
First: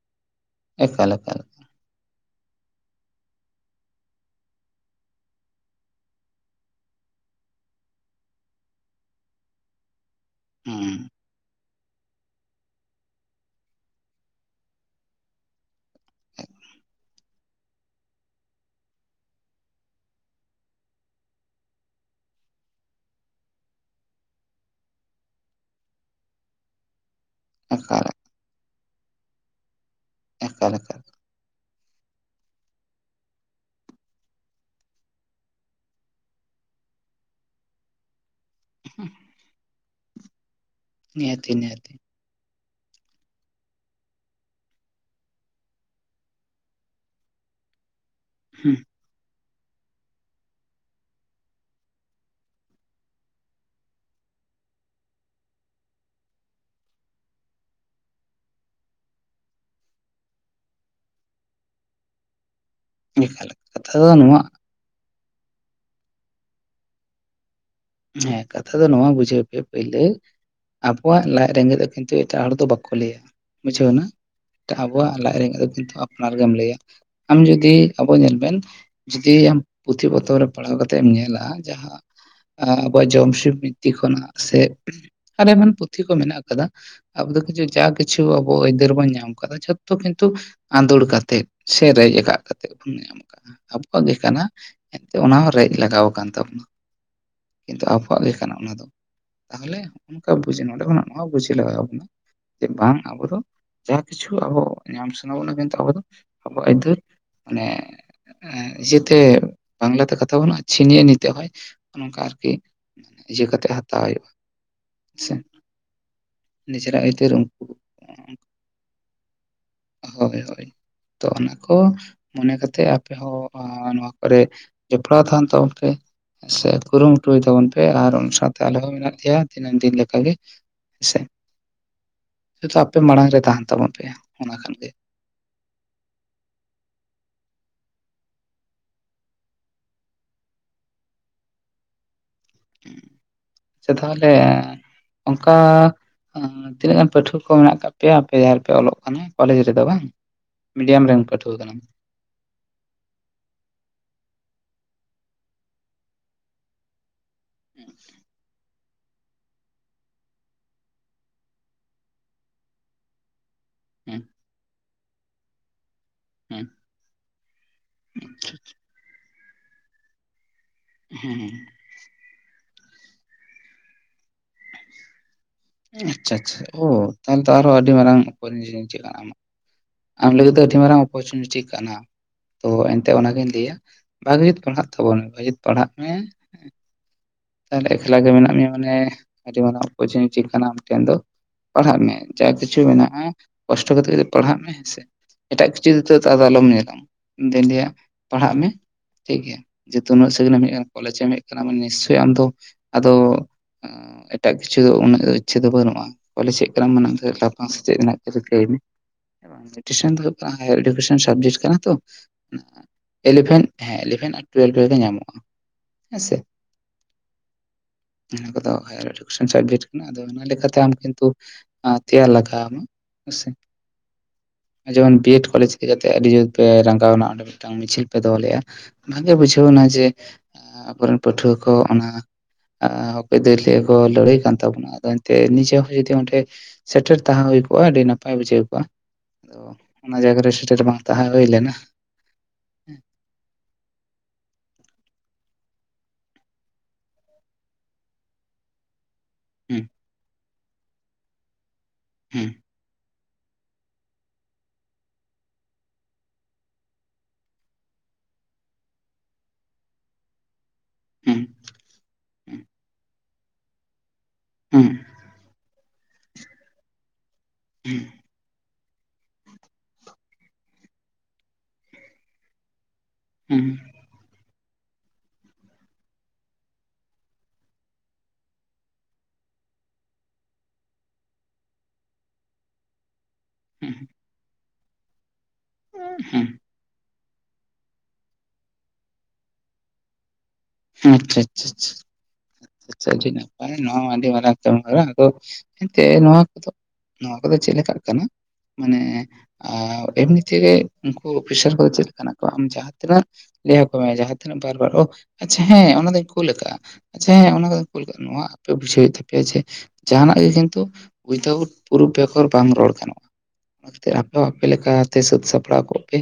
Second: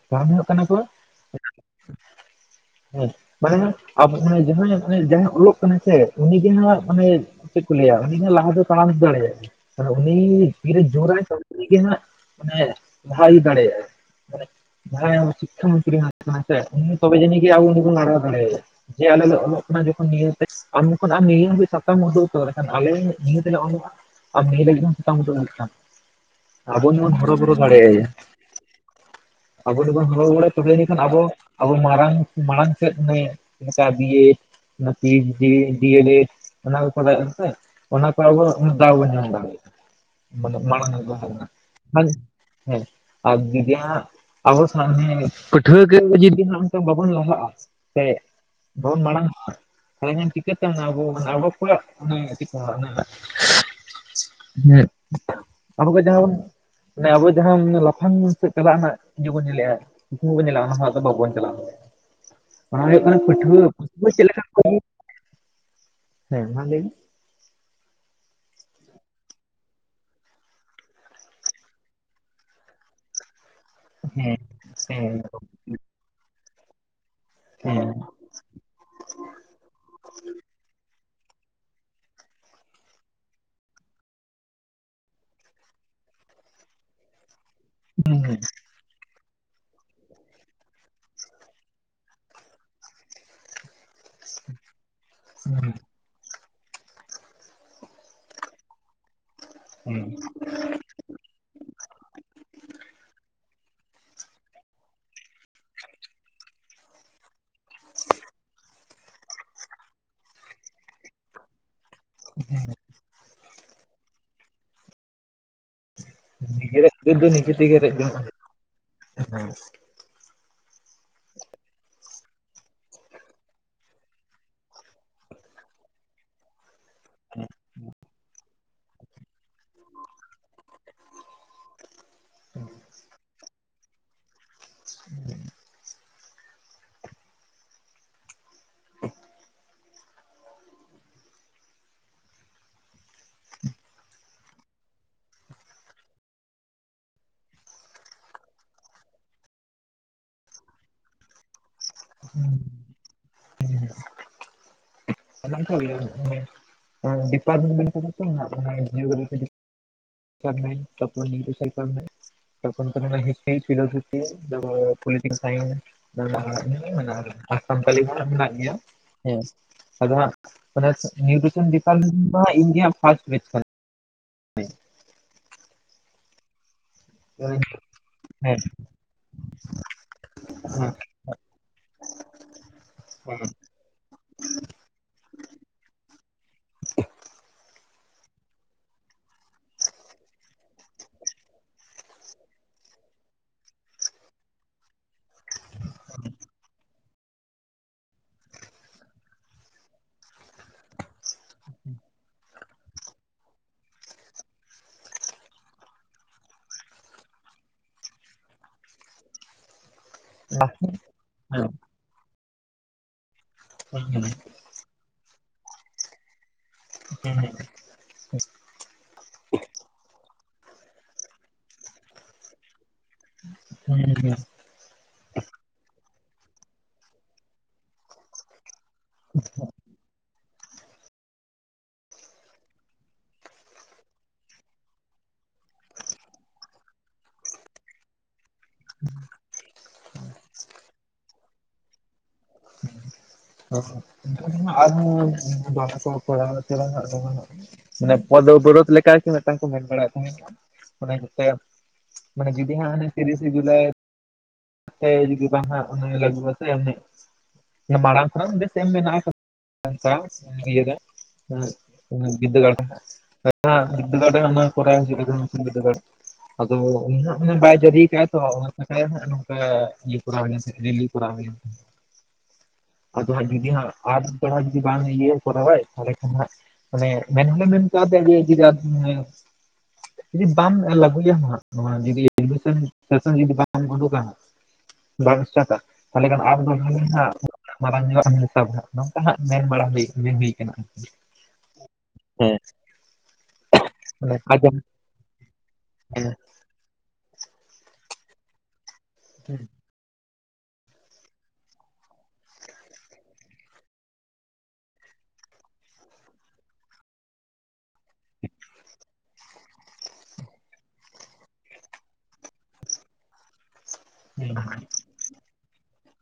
ᱠᱟᱨᱚᱱ ᱦᱩᱭᱩᱜ ᱠᱟᱱᱟ ᱠᱚ ᱮᱠᱟᱞ [unintelligible] ᱦᱮᱸ ᱢᱟᱱᱮ ᱟᱵᱳ ᱡᱟᱦᱟᱸᱭ ᱢᱟᱱᱮ ᱡᱟᱦᱟᱸᱭ ᱚᱞᱚᱜ ᱠᱟᱱᱟᱭ ᱥᱮ ᱩᱱᱤᱜᱮ ᱦᱟᱸᱜ ᱢᱟᱱᱮ ᱪᱮᱫ ᱠᱚ ᱞᱟᱹᱭᱟ ᱩᱱᱤ ᱞᱟᱦᱟ ᱫᱚ ᱛᱟᱲᱟᱢ ᱫᱟᱲᱮᱭᱟᱜ-ᱟ ᱩᱱᱤ ᱛᱤ ᱨᱮ ᱦᱩᱸ ᱡᱳᱨᱟᱭ ᱛᱚᱵᱮ ᱟᱹᱱᱤᱡ ᱜᱮ ᱦᱟᱸᱜ ᱢᱟᱱᱮ ᱞᱟᱦᱟ ᱤᱫᱤ ᱫᱟᱲᱮᱭᱟᱜ-ᱟᱭ ᱡᱟᱸᱦᱟᱭ ᱥᱤᱠᱠᱷᱟ ᱢᱚᱱᱛᱨᱤ ᱠᱟᱱᱟᱭ ᱥᱮ ᱩᱱᱤ ᱛᱚᱵᱮ ᱡᱟᱹᱱᱤ ᱟᱵᱚ ᱵᱚᱱ ᱠᱟᱲᱟᱣ ᱫᱟᱲᱮᱭᱟ ᱡᱮ ᱟᱞᱮ ᱞᱮ ᱚᱞᱚᱜ ᱠᱟᱱᱟ ᱡᱚᱠᱷᱚᱱ ᱱᱤᱭᱟᱹᱛᱮ ᱟᱢ ᱟᱨ ᱱᱤᱭᱟᱹᱜ ᱥᱟᱛᱟᱢ ᱩᱫᱩᱜ ᱩᱛᱮᱠᱷᱟᱱ ᱟᱞᱮ ᱱᱤᱭᱟᱹ ᱛᱮᱞᱮᱞᱚᱜᱼᱟ [inaudible] ᱮᱠᱟᱞ [unintelligible] ᱟᱵᱚ ᱡᱮᱵᱚᱱ ᱦᱚᱦᱚ ᱵᱟᱲᱟᱭ ᱛᱚᱵᱮ ᱮᱠᱟᱞ ᱮᱱᱠᱷᱟᱱ ᱮᱠᱟᱞ ᱟᱵᱚ ᱟᱵᱚ ᱢᱟᱨᱟᱝ ᱢᱟᱲᱟᱝ ᱥᱮᱫ ᱮᱢ ᱪᱤᱠᱟ ᱫᱤᱭᱮᱴ ᱚᱱᱟ ᱯᱤᱭᱤᱪᱰᱤ ᱰᱤᱭᱮᱞᱮᱴ ᱚᱱᱟ ᱠᱚ ᱠᱚᱨᱟᱣ ᱥᱮ ᱚᱱᱟ ᱠᱚ ᱟᱵᱚ ᱩᱱ ᱫᱟᱣ ᱧᱟᱢ ᱫᱟᱲᱮᱜ ᱩᱱ ᱫᱚ ᱱᱤᱦᱟᱹᱛᱤ ᱱᱤᱦᱟᱹᱛᱤ ᱦᱮᱸ ᱟᱨ ᱟᱵᱚ ᱥᱮ ᱯᱟᱹᱴᱷᱩᱣᱟᱹ ᱠᱚ ᱡᱩᱫᱤ ᱦᱟᱸᱜ ᱱᱤᱛᱚᱝ ᱵᱟᱵᱚᱱ ᱞᱟᱦᱟᱜ-ᱟ ᱥᱮ ᱦᱩᱸ ᱵᱟᱵᱚᱱ ᱢᱟᱲᱟᱝ ᱚᱜ-ᱟ ᱦᱮᱸ ᱦᱮᱸ ᱪᱤᱠᱟᱹ ᱛᱮ ᱟᱵᱚ ᱚᱵᱚᱠᱚᱣᱟᱜ ᱚᱱᱟ ᱪᱤᱠ ᱚᱱᱚ ᱦᱮᱸ ᱟᱵᱚ ᱠᱚ ᱡᱟᱦᱟᱸ ᱵᱚᱱ ᱢᱮ ᱟᱵᱚ ᱡᱟᱦᱟᱸ ᱞᱟᱯᱷᱟᱝ ᱢᱮᱱᱛᱮᱫ ᱪᱟᱞᱟᱜ ᱨᱮᱱᱟᱜ ᱤᱭᱟᱹ ᱵᱚᱱ ᱧᱮᱞᱮᱜ-ᱟ ᱧᱩᱛᱩᱢ ᱦᱚᱸ ᱵᱚᱱ ᱧᱮᱞᱟ-ᱟ ᱚᱱᱟ ᱦᱚᱸ ᱟᱫᱚ ᱵᱟᱵᱚᱱ ᱪᱟᱞᱟᱜ-ᱟ ᱚᱱᱟ ᱦᱩᱭᱩᱜ ᱠᱟᱱᱟ ᱮᱠᱟᱞ ᱯᱟᱹᱴᱷᱣᱟᱹ ᱠᱟᱛᱷᱟ ᱯᱟᱹᱴᱷᱣᱟᱹ ᱫᱚ ᱪᱮᱫ ᱱᱚᱣᱟ ᱞᱮᱠᱟ ᱠᱚ ᱦᱮᱸ ᱢᱟ ᱞᱟᱹᱭ ᱢᱮ ᱦᱮᱸ ᱠᱟᱛᱷᱟ ᱫᱚ ᱱᱚᱣᱟ ᱵᱩᱡᱷᱟᱹᱣ ᱯᱮ ᱯᱳᱭᱞᱳ ᱟᱵᱚᱣᱟᱜ ᱞᱟᱡ ᱨᱮᱸᱜᱮᱡ ᱫᱚ ᱠᱤᱱᱛᱩ ᱮᱴᱟᱜ ᱦᱚᱲ ᱫᱚ ᱵᱟᱠᱚ ᱞᱟᱹᱭᱟ ᱵᱩᱡᱷᱟᱹᱣ ᱮᱱᱟ ᱦᱮᱸ ᱦᱮᱸ ᱟᱵᱚᱣᱟᱜ ᱞᱟᱡ ᱨᱮᱸᱜᱮᱡ ᱫᱚ ᱠᱤᱱᱛᱩ ᱟᱯᱱᱟᱨ ᱜᱮᱢ ᱞᱟᱹᱭᱟ ᱟᱢ ᱡᱩᱫᱤ ᱦᱮᱸ ᱟᱵᱚ ᱧᱮᱞ ᱵᱮᱱ ᱡᱩᱫᱤ ᱟᱢ ᱯᱩᱛᱷᱤ ᱯᱚᱛᱚᱵ ᱨᱮ ᱯᱟᱲᱦᱟᱣ ᱠᱟᱛᱮᱜ ᱮᱢ ᱧᱮᱞᱟ ᱡᱟᱦᱟᱸ ᱟᱵᱚᱣᱟᱜ ᱡᱚᱢᱥᱤᱢ ᱵᱤᱛᱛᱤ ᱠᱷᱚᱱᱟᱜ ᱥᱮ ᱟᱨ ᱮᱢᱟᱱ ᱯᱩᱛᱷᱤ ᱠᱚ ᱢᱮᱱᱟᱜ ᱟᱠᱟᱫᱟ ᱟᱵᱚ ᱫᱚ ᱠᱤᱪᱷᱩ ᱡᱟ ᱠᱤᱪᱷᱩ ᱦᱮᱸ ᱟᱵᱚ ᱟᱹᱭᱫᱟᱹᱨ ᱵᱚᱱ ᱧᱟᱢ ᱠᱟᱫᱟ ᱡᱷᱚᱛᱚ ᱠᱤᱱᱛᱩ ᱟᱸᱫᱳᱲ ᱠᱟᱛᱮᱫ ᱥᱮ ᱨᱮᱡ ᱠᱟᱜ ᱠᱟᱛᱮ ᱵᱚᱱ ᱧᱟᱢᱫᱟ ᱟᱵᱚᱣᱟᱜ ᱜᱮ ᱠᱟᱱᱟ ᱮᱱᱛᱮᱫ ᱚᱱᱟ ᱦᱚᱸ ᱨᱮᱡ ᱞᱟᱜᱟᱣ ᱟᱠᱟᱱ ᱛᱟᱵᱚᱱᱟ ᱠᱤᱱᱛᱩ ᱟᱵᱚᱣᱟᱜ ᱜᱮ ᱠᱟᱱᱟ ᱚᱱᱟ ᱫᱚ ᱛᱟᱦᱚᱞᱮ ᱦᱮᱸ ᱦᱚᱸᱜᱚᱝᱠᱟ ᱵᱩᱡ ᱱᱟ ᱱᱚᱣᱟ ᱵᱩᱡ ᱞᱟᱜᱟᱣ ᱵᱚᱱᱟ ᱡᱮ ᱵᱟᱝ ᱟᱵᱚ ᱫᱚ ᱡᱟ ᱠᱤᱪᱷᱩ ᱟᱵᱚ ᱧᱟᱢ ᱥᱟᱱᱟᱮᱫ ᱵᱚᱱᱟ ᱢᱮᱱᱛᱮ ᱟᱵᱚ ᱫᱚ ᱟᱵᱚᱣᱟᱜ ᱟᱹᱭᱫᱟᱹᱨ ᱢᱟᱱᱮ ᱤᱭᱟᱹᱛᱮ ᱵᱟᱝᱞᱟ ᱛᱮ ᱠᱟᱛᱷᱟ ᱵᱟᱹᱱᱩᱜ-ᱟ ᱪᱷᱤᱱᱭᱮ ᱱᱤᱛᱮ ᱦᱚᱭ ᱚᱱᱮ ᱱᱚᱝᱠᱟ ᱟᱨᱠᱤ ᱤᱭᱟᱹ ᱠᱟᱛᱮᱜ ᱦᱟᱛᱟᱣ ᱦᱩᱭᱩᱜ-ᱟ ᱦᱮᱸᱥᱮ ᱱᱤᱡᱮᱨᱟᱜ ᱟᱹᱭᱫᱟᱹᱨ ᱫᱚ ᱱᱤᱡᱮ ᱛᱮᱜᱮ ᱨᱮᱡ ᱦᱩᱭᱩᱜ-ᱟ ᱦᱳᱭ ᱦᱳᱭ ᱛᱚ ᱚᱱᱟ ᱠᱚ ᱢᱚᱱᱮ ᱠᱟᱛᱮᱜ ᱟᱯᱮ ᱦᱚᱸ ᱱᱚᱣᱟ ᱠᱚᱨᱮ ᱡᱚᱯᱲᱟᱣ ᱛᱟᱦᱮᱱ ᱛᱟᱵᱚᱱ ᱯᱮ ᱥᱮ ᱠᱩᱨᱩᱢᱩᱴᱩᱭ ᱛᱟᱵᱚᱱ ᱯᱮ ᱟᱨ ᱥᱟᱶ ᱟᱞᱮᱦᱚᱸ ᱢᱮᱱᱟᱜ ᱞᱮᱭᱟ ᱫᱤᱱᱟᱹᱢ ᱫᱤᱱ ᱞᱮᱠᱟ ᱜᱮ ᱦᱮᱸᱥᱮ ᱟᱪᱪᱷᱟ ᱟᱯᱮ ᱢᱟᱲᱟᱝ ᱨᱮ ᱛᱟᱦᱮᱱ ᱛᱟᱵᱚᱱ ᱯᱮ ᱚᱱᱟᱠᱷᱟᱱ ᱜᱮ ᱦᱩᱸ ᱦᱮ ᱟᱪᱪᱷᱟ ᱛᱟᱦᱚᱞᱮ ᱚᱱᱠᱟ ᱛᱤᱱᱟᱹᱜ ᱜᱟᱱ ᱯᱟᱹᱴᱷᱩᱣᱟᱹ ᱠᱚ ᱢᱮᱱᱟᱜ ᱟᱠᱟᱜ ᱯᱮᱭᱟ ᱟᱯᱮ ᱡᱟᱦᱟᱸ ᱨᱮᱯᱮ ᱚᱞᱚᱜ ᱠᱟᱱᱟ ᱠᱚᱞᱮᱡᱽ ᱨᱮᱫᱚ ᱵᱟᱝ ᱢᱤᱰᱤᱭᱟᱢ ᱨᱮᱱ ᱯᱟᱹᱴᱷᱩᱣᱟᱹ ᱠᱟᱱᱟᱢ ᱦᱩᱸ ᱢᱮᱱᱟᱜ ᱠᱟᱜ ᱞᱮᱭᱟ [unintelligible] ᱰᱤᱯᱟᱨᱢᱮᱱᱴ ᱠᱚᱫᱚ ᱛᱤᱱᱟᱹᱜ ᱡᱤᱭᱳᱜᱨᱟᱯᱷᱤ ᱥᱟᱱᱛᱟᱞᱤ ᱛᱟᱯᱚᱨ ᱱᱤᱭᱩᱴᱮᱥᱚᱱ ᱛᱟᱯᱚᱨᱮ ᱦᱤᱥᱴᱨᱤ ᱯᱷᱤᱞᱚᱡᱚᱯᱤ ᱦᱩᱸ ᱯᱚᱞᱤᱴᱮᱠᱮᱞ ᱥᱟᱭᱮᱱᱥ ᱢᱮᱱᱟᱜ ᱦᱩᱸ ᱟ ᱟᱨ ᱥᱟᱱᱛᱟᱤ ᱫᱚ ᱦᱟᱸᱜ ᱢᱮᱱᱟᱜ ᱜᱮᱭᱟ ᱦᱮᱸ ᱟᱫᱚ ᱚᱱᱟ ᱱᱤᱭᱩᱴᱨᱮᱥᱚᱱ ᱦᱩᱸ ᱤᱱᱰᱤᱭᱟ ᱯᱷᱟᱥᱴᱮᱪ [unintelligible] ᱦ [unintelligible] ᱟᱪᱪᱷᱟ ᱟᱪᱪᱷᱟ ᱚ ᱛᱟᱦᱞᱮ ᱛᱚ ᱟᱨᱦᱚᱸ ᱟᱹᱰᱤ ᱢᱟᱨᱟᱝ ᱦᱮᱸ ᱟᱢ ᱞᱟᱹᱜᱤᱫ ᱫᱚ ᱟᱹᱰᱤ ᱢᱟᱨᱟᱝ ᱚᱯᱚᱨᱪᱩᱱᱤᱴᱤ ᱠᱟᱱᱟ ᱛᱚ ᱮᱱᱛᱮᱫ ᱚᱱᱟᱜᱤᱧ ᱞᱟᱹᱭᱟ ᱵᱷᱟᱜᱤ ᱡᱩᱛ ᱯᱟᱲᱦᱟᱜ ᱛᱟᱵᱚᱱ ᱢᱮ ᱵᱷᱟᱜᱤ ᱡᱩᱛ ᱯᱟᱲᱦᱟᱜ ᱢᱮ ᱦᱮᱸ ᱛᱟᱦᱞᱮ ᱮᱠᱞᱟ ᱜᱮ ᱢᱮᱱᱟᱜ ᱢᱮᱭᱟ ᱢᱟᱱᱮ ᱟᱡᱚᱢ ᱟᱱᱜ [unintelligible] ᱪᱤᱫ ᱠᱟᱱᱟ ᱟᱯᱮ ᱴᱷᱮᱱ ᱫᱚ ᱯᱟᱲᱦᱟᱜ ᱢᱮ ᱡᱟ ᱠᱤᱪᱷᱩ ᱢᱮᱱᱟᱜᱼᱟ ᱠᱚᱥᱴᱚ ᱠᱟᱛᱮᱜ ᱜᱤ ᱯᱟᱲᱦᱟᱜ ᱢᱮ ᱮᱴᱟᱜ ᱠᱤᱪᱷᱩ ᱫᱚ ᱟᱞᱚᱢ ᱧᱮᱞᱟ ᱤᱧᱫᱩᱧ ᱞᱟᱹᱭᱟ ᱯᱟᱲᱦᱟᱜ ᱢᱮ ᱴᱷᱤᱠᱜᱮᱭᱟ ᱡᱮᱦᱮᱛᱩ ᱱᱩᱱᱟᱹᱜ ᱥᱟᱹᱜᱤᱧ ᱮᱢ ᱦᱮᱡ ᱠᱟᱱᱟ ᱠᱚᱞᱮᱡᱽ ᱮᱢ ᱦᱮᱡ ᱠᱟᱱᱟ ᱱᱤᱥᱪᱚᱭ ᱟᱢ ᱫᱚ ᱟᱫᱚ ᱮᱴᱟᱜ ᱠᱤᱪᱷᱩ ᱫᱚ ᱩᱱᱟᱹᱜ ᱤᱪᱪᱷᱟᱹ ᱫᱚ ᱵᱟᱹᱱᱩᱜᱼᱟ ᱵᱚᱞᱮ ᱪᱮᱫ ᱠᱟᱱᱟᱢ ᱛᱟᱯᱟᱢ ᱥᱮ ᱪᱮᱫ ᱨᱤᱠᱟᱹᱭ ᱢᱮ ᱱᱤᱭᱩᱴᱨᱤᱥᱮᱱ ᱫᱚ ᱦᱩᱭᱩᱜ ᱠᱟᱱᱟ ᱦᱟᱭᱟᱨ ᱮᱰᱩᱠᱮᱥᱚᱱ ᱥᱟᱵᱽᱡᱮᱠᱴ ᱠᱟᱱᱟ ᱛᱚ ᱤᱞᱮᱵᱷᱮᱱ ᱦᱮᱸ ᱤᱞᱮᱵᱷᱮᱱ ᱟᱨ ᱴᱩᱭᱮᱞᱵᱷ ᱨᱮ ᱜᱮ ᱧᱟᱢᱚᱜᱼᱟ ᱦᱮᱸ ᱥᱮ ᱦᱮᱸ ᱚᱱᱟ ᱠᱚᱫᱚ ᱦᱟᱭᱟᱨ ᱮᱰᱩᱠᱮᱥᱚᱱ ᱥᱟᱵᱽᱡᱮᱠᱴ ᱠᱟᱱᱟ ᱟᱫᱚ ᱚᱱᱟ ᱞᱮᱠᱟ ᱛᱮ ᱟᱢ ᱠᱤᱱᱛᱩ ᱟᱨ ᱛᱮᱭᱟᱨ ᱞᱟᱜᱟᱣᱢᱟ ᱦᱮᱥᱮ ᱦᱩᱸ ᱦᱩᱸ ᱱᱚᱜ ᱚᱭ ᱡᱮᱢᱚᱱ ᱵᱤᱮᱰ ᱠᱚᱞᱮᱡᱽ ᱨᱮ ᱡᱟᱛᱮ ᱟᱹᱰᱤ ᱡᱳᱨ ᱯᱮ ᱨᱟᱸᱜᱟᱣᱱᱟ ᱚᱸᱰᱮ ᱢᱤᱫᱴᱟᱝ ᱢᱤᱪᱷᱤᱞ ᱯᱮ ᱫᱚᱦᱚ ᱞᱮᱫᱼᱟ ᱚᱱᱟᱜᱮ ᱵᱩᱡᱷᱟᱹᱣ ᱱᱟ ᱡᱮ ᱟᱵᱚᱨᱮᱱ ᱯᱟᱹᱴᱷᱩᱣᱟᱹ ᱠᱚ ᱚᱱᱟ ᱚᱠᱚᱭ ᱫᱤᱭᱟᱹ ᱠᱚ ᱞᱟᱹᱲᱦᱟᱹᱭ ᱠᱟᱱ ᱛᱟᱵᱚᱱᱟ ᱟᱫᱚ ᱮᱱᱛᱮ ᱱᱤᱡᱮ ᱦᱚᱸ ᱡᱩᱫᱤ ᱚᱸᱰᱮ ᱥᱮᱴᱮᱨ ᱛᱟᱦᱮᱸ ᱦᱩᱭ ᱠᱚᱜᱼᱟ ᱟᱹᱰᱤ ᱱᱟᱯᱟᱭ ᱵᱩᱡᱷᱟᱹᱣ ᱠᱚᱜᱼᱟ [inaudible] ᱛᱚ ᱚᱱᱟ ᱡᱟᱭᱜᱟ ᱨᱮ ᱥᱮᱴᱮᱨ ᱵᱟᱝ ᱛᱟᱦᱮᱸ ᱦᱩᱭ ᱞᱮᱱᱟ ᱦᱮᱸ [unintelligible] ᱟᱨᱦᱚ [unintelligible] ᱠᱚ ᱚᱠᱚᱜ [unintelligible] ᱢᱟᱱᱮ ᱯᱚᱫᱽ ᱚᱵᱚᱨᱳᱫᱷ ᱞᱮᱠᱟ ᱢᱤᱫᱴᱟᱝ ᱠᱚ ᱦᱩᱸ ᱢᱮᱱ ᱵᱟᱲᱟᱭᱮᱫ ᱛᱟᱦᱮᱸᱱᱟ ᱚᱱᱮ ᱢᱤᱫᱴᱮᱱ ᱢᱟᱱᱮ ᱦᱩᱸ ᱡᱩᱫᱤ ᱦᱟᱸᱜ ᱛᱤᱨᱤᱥᱮ ᱡᱩᱞᱟᱭ ᱦᱮᱸ ᱡᱩᱫᱤ ᱵᱟᱝ ᱦᱟᱸᱜ ᱩᱱᱤ ᱞᱟᱹᱜᱩᱜ ᱟ ᱥᱮ ᱮᱢᱱᱤ ᱢᱟᱬᱟᱝ ᱠᱷᱚᱱᱟᱜ [unintelligible] ‌ᱥᱮᱢ ᱢᱮᱱᱟᱜ [unintelligible] ᱥᱟᱶ ᱱᱤᱡᱮᱨᱟᱜ ᱦᱩᱸ ᱩᱸᱜ ᱵᱩᱡ [unintelligible] ᱦᱟᱜ [unintelligible] ᱦᱩᱸ ᱟᱫᱚ [unintelligible] ᱵᱟᱭ ᱦᱩᱸ ᱦᱩᱸ ᱥᱤᱨᱤᱣ ᱠᱟᱜᱟ ᱛᱚ ᱚᱱᱟ ᱱᱟᱠᱷᱟ ᱜᱮ ᱦᱟᱸᱜ ᱱᱚᱝᱠᱟ ᱤᱭᱟᱹ ᱠᱚᱨᱟᱣ ᱦᱩᱭ ᱞᱮᱱ ᱛᱟᱦᱮᱱ ᱨᱮᱞᱤ ᱠᱚᱨᱟᱣ ᱦᱩᱭ ᱞᱮᱱ ᱛᱟᱦᱮᱱ ᱟᱫᱚ ᱦᱟᱸᱜ ᱦᱩᱸ ᱡᱩᱫᱤ ᱦᱟᱸᱜ ᱟᱨ [unintelligible] ᱵᱮᱲᱟ ᱡᱩᱫᱤ ᱵᱟᱝ ᱤᱭᱟᱹ ᱠᱚᱨᱟᱣ ᱟᱭ ᱛᱟᱦᱚᱞᱮ ᱠᱷᱟᱱ ᱦᱟᱸᱜ ᱢᱟᱱᱮ ᱢᱮᱱ ᱜᱮ ᱢᱮᱱ ᱠᱟᱣᱫᱮᱭᱟ ᱡᱮ ᱡᱩᱫᱤᱼᱼ ᱡᱩᱫᱤ ᱵᱟᱢ ᱞᱟᱹᱜᱩᱭᱟᱢ ᱦᱟᱸᱜ ᱱᱚᱣᱟ ᱡᱩᱫᱤ ᱦᱩᱸ [unintelligible] ᱦᱟᱸᱜ ᱵᱟᱝ ᱤᱥᱴᱟᱴᱟ ᱛᱟᱦᱚᱞᱮ ᱠᱷᱟᱱ ᱦᱩᱸ ᱟᱢ ᱫᱚ ᱦᱩᱧ ᱦᱟᱜ ᱢᱟᱨᱟᱝ ᱧᱚᱜ ᱦᱮᱞᱛᱟᱣ ᱠᱷᱟᱜ ᱫᱚ ᱱᱚᱝᱠᱟ ᱦᱟᱸᱜ ᱢᱮᱱ ᱵᱟᱲᱟ ᱦᱩᱭ ᱢᱮᱱᱦᱩᱭ ᱦᱮᱸ ᱟᱪᱪᱷᱟ ᱟᱪᱪᱷᱟ ᱟᱪᱪᱷᱟ ᱦᱮᱸ ᱟᱪᱪᱷᱟ ᱟᱹᱰᱤ ᱱᱟᱯᱟᱭ ᱱᱚᱣᱟ ᱟᱹᱰᱤ ᱢᱟᱱᱮ ᱢᱟᱨᱟᱝ ᱟᱸᱡᱚᱢ ᱠᱟᱹᱢᱤ ᱦᱚᱨᱟ ᱟᱫᱚ ᱮᱱᱛᱮ ᱦᱮᱸ ᱱᱚᱣᱟ ᱠᱚᱫᱚ ᱱᱚᱣᱟ ᱠᱚᱫᱚ ᱪᱮᱫ ᱞᱮᱠᱟᱜ ᱠᱟᱱᱟ ᱢᱟᱱᱮ ᱛᱮ ᱮᱢᱱᱤ ᱛᱮᱜᱮ ᱩᱱᱠᱩ ᱚᱯᱷᱤᱥᱟᱨ ᱠᱚᱫᱚ ᱪᱮᱫ ᱞᱮᱠᱟᱱᱟ ᱠᱚ ᱟᱢ ᱡᱟᱦᱟᱸ ᱛᱤᱱᱟᱹᱜ ᱞᱟᱹᱭ ᱟᱠᱚ ᱢᱮ ᱡᱟᱦᱟᱸ ᱛᱤᱱᱟᱹᱜ ᱵᱟᱨ ᱵᱟᱨ ᱳ ᱟᱪᱪᱷᱟ ᱦᱮᱸ ᱚᱱᱟ ᱫᱩᱧ ᱠᱩᱞ ᱠᱟᱜᱼᱟ ᱟᱪᱪᱷᱟ ᱦᱮᱸ ᱚᱱᱟ ᱠᱚ ᱠᱩᱞ ᱠᱟᱜ ᱟ ᱱᱚᱣᱟ ᱟᱯᱮ ᱵᱩᱡᱷᱟᱹᱣ ᱦᱩᱭᱩᱜ ᱛᱟᱯᱮᱭᱟ ᱡᱮ ᱡᱟᱦᱟᱱᱟᱜ ᱜᱮ ᱠᱤᱱᱛᱩ ᱩᱭᱫᱟᱣᱩᱴ ᱯᱩᱨᱩᱯᱷ ᱵᱮᱜᱚᱨ ᱵᱟᱝ ᱨᱚᱲ ᱜᱟᱱᱚᱜᱼᱟ ᱱᱚᱛᱮ ᱟᱯᱮ ᱦᱚᱸ ᱟᱯᱮ ᱞᱮᱠᱟ ᱛᱮ ᱥᱟᱹᱛ ᱥᱟᱯᱲᱟᱣ ᱠᱚᱜ ᱯᱮ